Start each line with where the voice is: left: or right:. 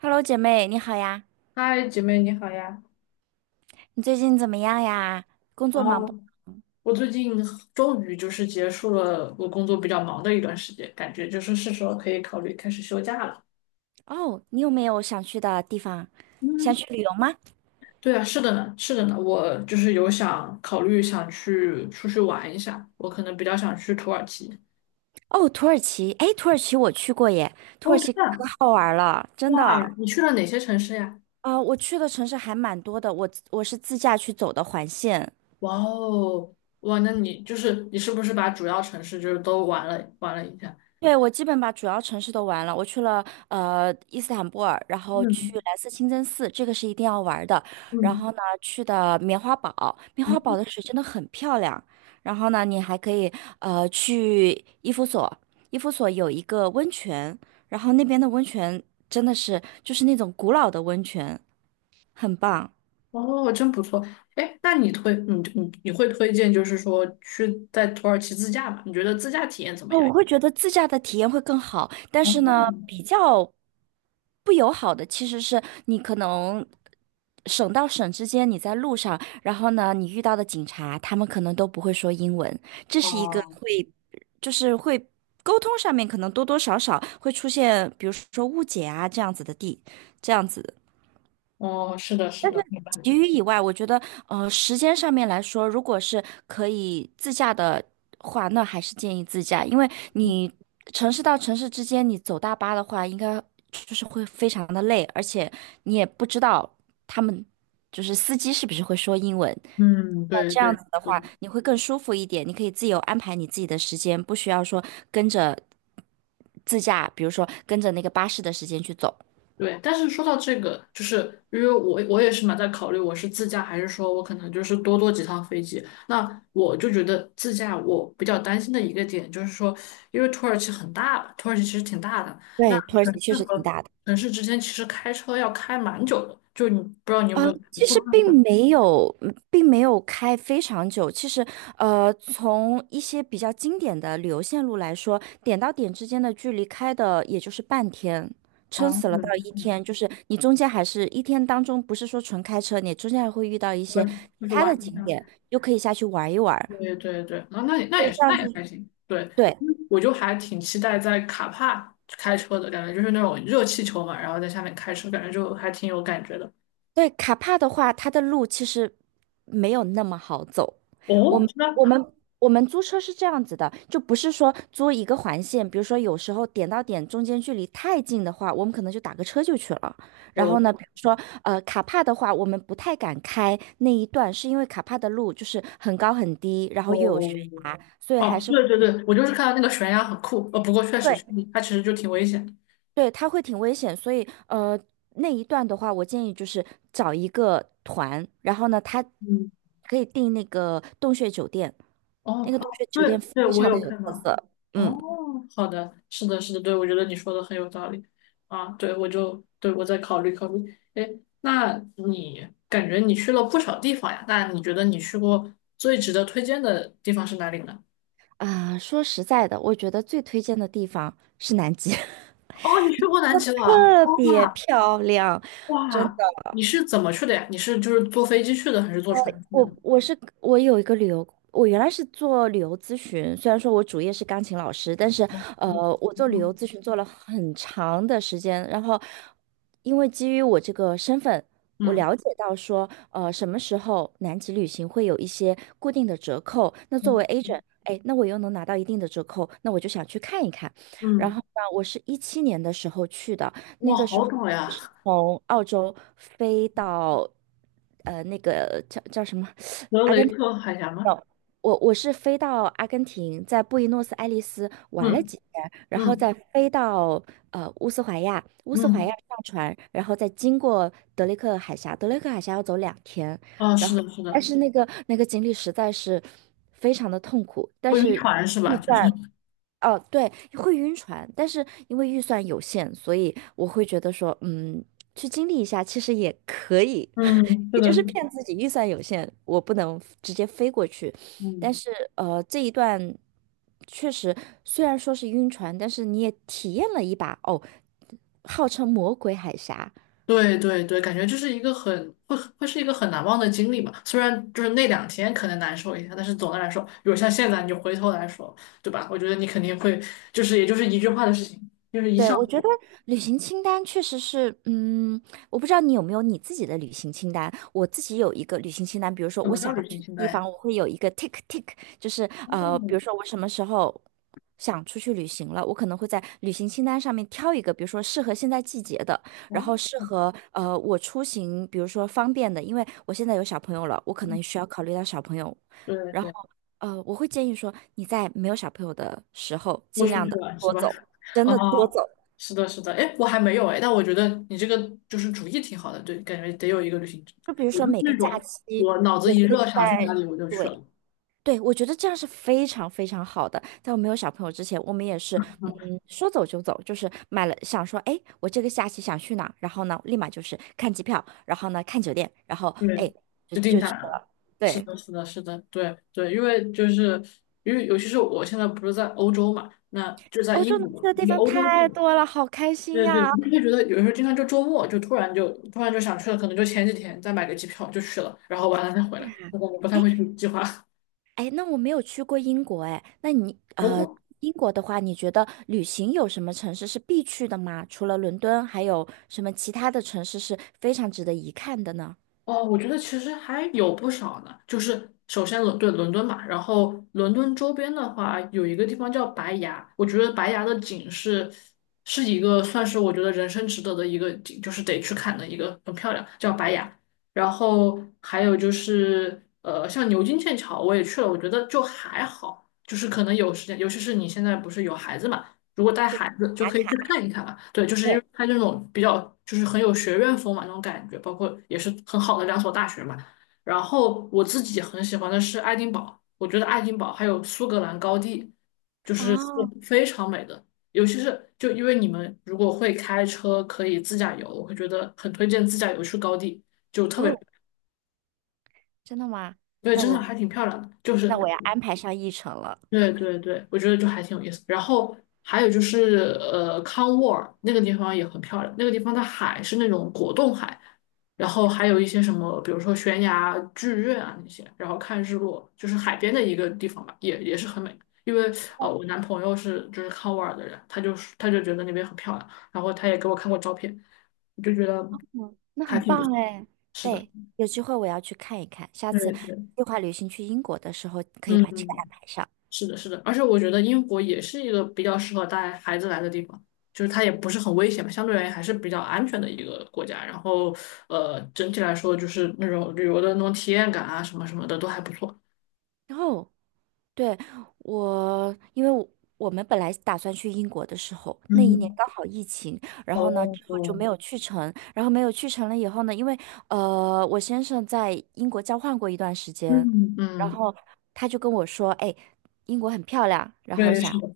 right: Hello，姐妹，你好呀！
left: 嗨，姐妹你好呀！
right: 你最近怎么样呀？工作
left: 啊，
right: 忙不忙？
left: 我最近终于结束了我工作比较忙的一段时间，感觉是时候可以考虑开始休假了。
right: 哦，你有没有想去的地方？想
left: 嗯，
right: 去旅游吗？
left: 对啊，是的呢，我就是有想考虑想去出去玩一下，我可能比较想去土耳其。
right: 哦，土耳其，哎，土耳其我去过耶，土
left: 哦，
right: 耳
left: 真
right: 其
left: 的
right: 可
left: 啊
right: 好玩了，真
left: 哇，
right: 的。
left: 你去了哪些城市呀？
right: 啊、我去的城市还蛮多的，我是自驾去走的环线。
left: 哇哦，哇，那你是不是把主要城市都玩了一下？
right: 对，我基本把主要城市都玩了，我去了伊斯坦布尔，然后去
left: 嗯
right: 蓝色清真寺，这个是一定要玩的。然
left: 嗯
right: 后呢，去的棉花堡，棉花堡
left: 嗯。
right: 的水真的很漂亮。然后呢，你还可以去伊夫所，伊夫所有一个温泉，然后那边的温泉真的是就是那种古老的温泉，很棒。
left: 哦，真不错。哎，那你会推荐，就是说去在土耳其自驾吗？你觉得自驾体验怎么
right: 哦，
left: 样？
right: 我会觉得自驾的体验会更好，但
left: 哦，
right: 是呢，比较不友好的其实是你可能省到省之间，你在路上，然后呢，你遇到的警察，他们可能都不会说英文，这是一个
left: 哦，
right: 会，就是会沟通上面可能多多少少会出现，比如说误解啊这样子的地，这样子。
left: 哦，是的，是的，明白。
right: 其余以外，我觉得，时间上面来说，如果是可以自驾的话，那还是建议自驾，因为你城市到城市之间，你走大巴的话，应该就是会非常的累，而且你也不知道他们就是司机是不是会说英文。
left: 嗯，
right: 那
left: 对
right: 这样
left: 对
right: 子的话，
left: 对。
right: 你会更舒服一点，你可以自由安排你自己的时间，不需要说跟着自驾，比如说跟着那个巴士的时间去走。
left: 对，但是说到这个，就是因为我也是蛮在考虑，我是自驾还是说我可能就是多坐几趟飞机。那我就觉得自驾我比较担心的一个点就是说，因为土耳其很大吧，土耳其其实挺大的，那
right: 对，土耳
left: 城
right: 其确
left: 市
right: 实挺
left: 和
right: 大的。
left: 城市之间其实开车要开蛮久的，就你不知道你有
right: 呃，
left: 没有会
right: 其
left: 不
right: 实
left: 会很
right: 并没
left: 累？
right: 有，并没有开非常久。其实，从一些比较经典的旅游线路来说，点到点之间的距离开的也就是半天，撑
left: 哦，
right: 死了
left: 我
right: 到
left: 就是
right: 一天。就是你中间还是一天当中，不是说纯开车，你中间还会遇到一
left: 我
right: 些
left: 就
right: 其
left: 是
right: 他的
left: 玩一
right: 景
left: 下。
right: 点，又可以下去玩一玩。
left: 对对对，啊，那也那
right: 对，
left: 也
right: 这
left: 是，
right: 样
left: 那
right: 子。
left: 也还行。对，
right: 对。
left: 我就还挺期待在卡帕开车的感觉，就是那种热气球嘛，然后在下面开车，感觉就还挺有感觉的。
right: 对，卡帕的话，它的路其实没有那么好走。我
left: 哦，
right: 们
left: 是吗？
right: 我们我们租车是这样子的，就不是说租一个环线，比如说有时候点到点中间距离太近的话，我们可能就打个车就去了。然后呢，
left: 哦
right: 比如说卡帕的话，我们不太敢开那一段，是因为卡帕的路就是很高很低，然后又有悬
left: 哦
right: 崖，所以还
left: 哦，
right: 是
left: 对对对，我就是看到那个悬崖很酷，不过确实
right: 对
left: 它其实就挺危险
right: 对，它会挺危险，所以呃，那一段的话，我建议就是找一个团，然后呢，他
left: 嗯。
right: 可以订那个洞穴酒店，
left: 哦，
right: 那个洞
left: 好，
right: 穴酒
left: 对
right: 店
left: 对，
right: 非
left: 我
right: 常
left: 有
right: 的有
left: 看
right: 特
left: 到。
right: 色。嗯。
left: 哦，好的，是的，是的，对，我觉得你说的很有道理啊。对，我就对我再考虑考虑。哎，那你感觉你去了不少地方呀？那你觉得你去过最值得推荐的地方是哪里呢？
right: 啊，说实在的，我觉得最推荐的地方是南极，
left: 哦，你去过南极了，
right: 特别
left: 哇
right: 漂亮，真。
left: 哇，你是怎么去的呀？你是就是坐飞机去的，还是坐船去的呢？
right: 我有一个旅游，我原来是做旅游咨询，虽然说我主业是钢琴老师，但是
left: 哦
right: 呃，我做旅游
left: 嗯
right: 咨询做了很长的时间，然后因为基于我这个身份，我
left: 嗯
right: 了解到说，什么时候南极旅行会有一些固定的折扣，那作为 agent，哎，那我又能拿到一定的折扣，那我就想去看一看。然后
left: 嗯，
right: 呢，我是17年的时候去的，
left: 哇，好陡呀！
right: 从澳洲飞到。那个叫什么？
left: 德雷克海峡吗？
right: 有，我是飞到阿根廷，在布宜诺斯艾利斯玩了
left: 嗯
right: 几天，然后
left: 嗯
right: 再飞到乌斯怀亚，乌斯怀亚
left: 嗯。
right: 上船，然后再经过德雷克海峡，德雷克海峡要走2天，
left: 哦，是的，是
right: 但
left: 的，
right: 是那个经历实在是非常的痛苦，但
left: 不晕
right: 是。
left: 船是
right: 遇
left: 吧？就是
right: 在哦，对，会晕船，但是因为预算有限，所以我会觉得说，去经历一下其实也可以，
left: 嗯，是
right: 也就
left: 的，是
right: 是
left: 的
right: 骗自己预算有限，我不能直接飞过去。但
left: 嗯，
right: 是这一段确实虽然说是晕船，但是你也体验了一把哦，号称魔鬼海峡。
left: 对对对，感觉这是一个很会会是一个很难忘的经历嘛。虽然就是那两天可能难受一下，但是总的来说，比如像现在你回头来说，对吧？我觉得你肯定会，就是也就是一句话的事情，就是一
right: 对，
left: 笑
right: 我
left: 而
right: 觉得
left: 过
right: 旅行清单确实是，我不知道你有没有你自己的旅行清单。我自己有一个旅行清单，比如说
left: 什
right: 我
left: 么叫
right: 想要
left: 旅行
right: 去的
left: 清
right: 地
left: 单
right: 方，
left: 呀？
right: 我会有一个 tick tick，就是比
left: 哦，
right: 如说我什么时候想出去旅行了，我可能会在旅行清单上面挑一个，比如说适合现在季节的，然
left: 哦，
right: 后适合我出行，比如说方便的，因为我现在有小朋友了，我可
left: 嗯
right: 能需要考虑到小朋友，
left: 对
right: 然后
left: 对。
right: 我会建议说你在没有小朋友的时候，
left: 豁
right: 尽
left: 出
right: 量
left: 去
right: 的
left: 玩是
right: 多
left: 吧？
right: 走，真的多
left: 啊，
right: 走。
left: 是的，是的，哎，我还没有哎，但我觉得你这个就是主意挺好的，对，感觉得有一个旅行者
right: 就比如
left: 我
right: 说
left: 就是
right: 每个
left: 那
right: 假
left: 种
right: 期，
left: 我脑子
right: 我
left: 一
right: 会
left: 热想去
right: 在，
left: 哪里我就去
right: 对
left: 了，
right: 对，我觉得这样是非常非常好的。在我没有小朋友之前，我们也是，嗯，
left: 嗯，
right: 说走就走，就是买了，想说，哎，我这个假期想去哪儿然后呢，立马就是看机票，然后呢，看酒店，然后
left: 对，
right: 哎，就
left: 就定
right: 就
left: 下
right: 去
left: 来了。
right: 了。
left: 是
right: 对，
left: 的，是的，是的，对对，因为尤其是我现在不是在欧洲嘛，那就在
right: 欧洲
left: 英
right: 能去
left: 国，
right: 的地
left: 离
right: 方
left: 欧洲近。
right: 太多了，好开心
left: 对对，我
right: 呀！
left: 就会觉得有时候经常就周末就突然就想去了，可能就前几天再买个机票就去了，然后完了再回来，我不太
right: 哎，
left: 会去计划。
right: 哎，那我没有去过英国哎，那你
left: 哦
right: 英国的话，你觉得旅行有什么城市是必去的吗？除了伦敦，还有什么其他的城市是非常值得一看的呢？
left: 哦，我觉得其实还有不少呢。就是首先伦敦嘛，然后伦敦周边的话，有一个地方叫白崖，我觉得白崖的景是一个算是我觉得人生值得的一个景，就是得去看的一个，很漂亮，叫白崖。然后还有就是像牛津、剑桥我也去了，我觉得就还好，就是可能有时间，尤其是你现在不是有孩子嘛。如果带
right: 就是
left: 孩子就
right: 打
left: 可以去
right: 卡。
left: 看一看嘛。对，就是因
right: 对。
left: 为它这种比较就是很有学院风嘛那种感觉，包括也是很好的两所大学嘛。然后我自己很喜欢的是爱丁堡，我觉得爱丁堡还有苏格兰高地，是
right: 哦。
left: 非常美的。尤其是就因为你们如果会开车，可以自驾游，我会觉得很推荐自驾游去高地，就特别
right: 哦，真的吗？
left: 对，
right: 那
left: 真的
right: 我
left: 还挺漂亮的。就
right: 那
left: 是
right: 我要安排上议程了。
left: 对对对，我觉得就还挺有意思。然后还有就是，康沃尔那个地方也很漂亮，那个地方的海是那种果冻海，然后还有一些什么，比如说悬崖剧院啊那些，然后看日落，就是海边的一个地方吧，也是很美。因为我男朋友是就是康沃尔的人，他就觉得那边很漂亮，然后他也给我看过照片，就觉得
right: 嗯，那
left: 还
right: 很
left: 挺不错。
right: 棒哎。
left: 是的，
right: 对，有机会我要去看一看，下次
left: 对对，
right: 计划旅行去英国的时候可以
left: 嗯。
right: 把这个安
left: 嗯
right: 排上。
left: 是的，是的，而且我觉得英国也是一个比较适合带孩子来的地方，就是它也不是很危险嘛，相对而言还是比较安全的一个国家。然后，整体来说就是那种旅游的那种体验感啊，什么什么的都还不错。
right: 然后。对，我，因为我我们本来打算去英国的时候，那一年
left: 嗯，
right: 刚好疫情，然后呢
left: 哦，
right: 之后就没有去成，然后没有去成了以后呢，因为我先生在英国交换过一段时间，
left: 嗯，
right: 然
left: 嗯，
right: 后他就跟我说，哎，英国很漂亮，然后
left: 对，
right: 想，
left: 是的，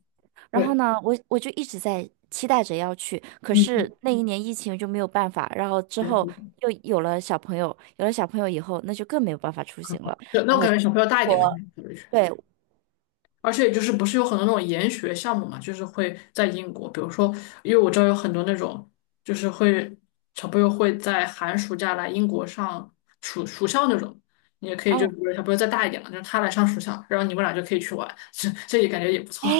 right: 然后
left: 对，
right: 呢我就一直在期待着要去，可
left: 嗯
right: 是
left: 嗯
right: 那一年疫情就没有办法，然后之
left: 对
right: 后
left: 对，
right: 又有了小朋友，有了小朋友以后，那就更没有办法出行了，
left: 对那我感觉小朋友大一点吧，
right: 我。对，
left: 而且就是不是有很多那种研学项目嘛，就是会在英国，比如说，因为我知道有很多那种，就是会小朋友会在寒暑假来英国上暑校那种，你也可以就比
right: 哦，
left: 如小朋友再大一点了，就是他来上暑校，然后你们俩就可以去玩，这也感觉也不
right: 哎，
left: 错，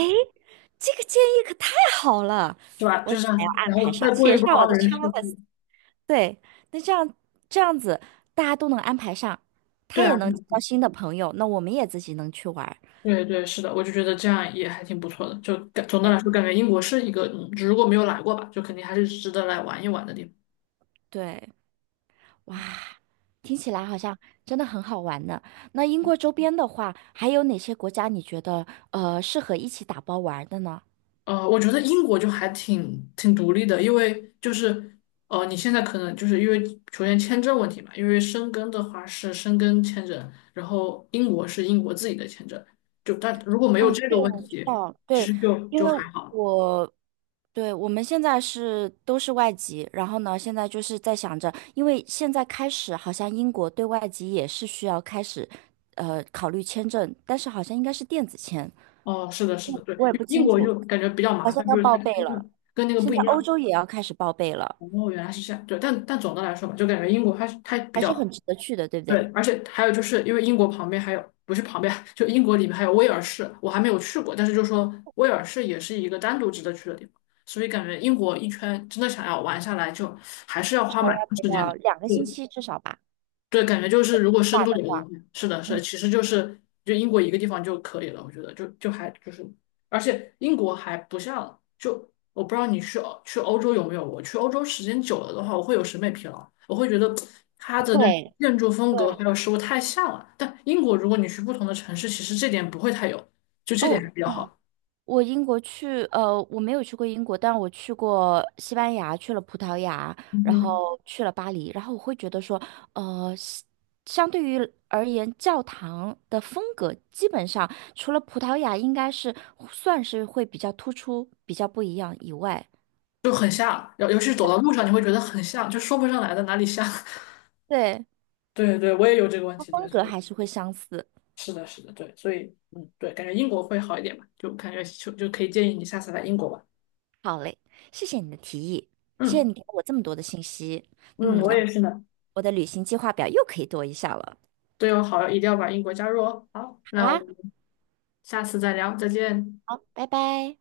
right: 这个建议可太好了，
left: 是吧？
right: 我
left: 就是
right: 还要安
left: 然
right: 排
left: 后
right: 上，
left: 再过
right: 写
left: 一过
right: 上我的
left: 二
right: c
left: 人
right: h
left: 世
right: e c k l i s
left: 纪，
right: 对，那这样子大家都能安排上，他
left: 对啊，
right: 也能交新的朋友，那我们也自己能去玩儿。
left: 对对是的，我就觉得这样也还挺不错的，就感总的
right: 对
left: 来说感觉英国是一个，嗯如果没有来过吧，就肯定还是值得来玩一玩的地方。
right: 对，哇，听起来好像真的很好玩呢。那英国周边的话，还有哪些国家你觉得适合一起打包玩儿的呢？
left: 我觉得英国就还挺挺独立的，因为就是你现在可能就是因为首先签证问题嘛，因为申根的话是申根签证，然后英国是英国自己的签证，就但如果没有
right: 哦，
left: 这
right: 对，
left: 个问
right: 我知
left: 题，
right: 道，
left: 其
right: 对，
left: 实就
right: 因
left: 就
right: 为
left: 还好。
right: 我对，我们现在是都是外籍，然后呢，现在就是在想着，因为现在开始好像英国对外籍也是需要开始，考虑签证，但是好像应该是电子签，
left: 哦，是的，是的，对，
right: 我也不
left: 因为英
right: 清
left: 国
right: 楚，
left: 就感觉比较
right: 好
left: 麻
right: 像
left: 烦，
right: 要
left: 就是
right: 报
left: 它的
right: 备
left: 签
right: 了。
left: 证跟那个
right: 现
left: 不一
right: 在欧
left: 样。
right: 洲也要开始报备了，
left: 哦，原来是这样，对，但总的来说嘛，就感觉英国它比
right: 还是很
left: 较
right: 值得去的，对不
left: 对，
right: 对？
left: 而且还有就是因为英国旁边还有，不是旁边，就英国里面还有威尔士，我还没有去过，但是就说威尔士也是一个单独值得去的地方，所以感觉英国一圈真的想要玩下来，就还是要花蛮长时间
right: 要
left: 的。
right: 两个星
left: 对
right: 期至少吧，
left: 对，感觉就是如果深
right: 话
left: 度
right: 的
left: 一点的
right: 话，
left: 话，是的，是的，
right: 嗯，
left: 其实就是就英国一个地方就可以了，我觉得就是，而且英国还不像就我不知道你去欧洲有没有，我去欧洲时间久了的话，我会有审美疲劳，我会觉得它的那种
right: 会，
left: 建筑风格
right: 对，
left: 还有食物太像了。但英国如果你去不同的城市，其实这点不会太有，就这点
right: 哦，
left: 还比较好，
right: 我英国去，我没有去过英国，但我去过西班牙，去了葡萄牙，
left: 嗯
right: 然
left: 哼
right: 后去了巴黎，然后我会觉得说，呃，西相对于而言，教堂的风格基本上除了葡萄牙应该是算是会比较突出、比较不一样以外，
left: 就很像，尤其是走到路上你会觉得很像，就说不上来的哪里像。
right: 对，
left: 对对，我也有这个问
right: 它
left: 题，对。
right: 风格
left: 所以。
right: 还是会相似。
left: 是的，是的，对，所以，嗯，对，感觉英国会好一点吧，就感觉就可以建议你下次来英国吧。
right: 好嘞，谢谢你的提议，谢谢
left: 嗯，
right: 你给了我这么多的信息，
left: 嗯，我
right: 那
left: 也
right: 我
left: 是呢。
right: 我的旅行计划表又可以多一项了。
left: 对哦，好，一定要把英国加入哦。好，
right: 好
left: 那我
right: 啊，
left: 们下次再聊，再见。
right: 好，拜拜。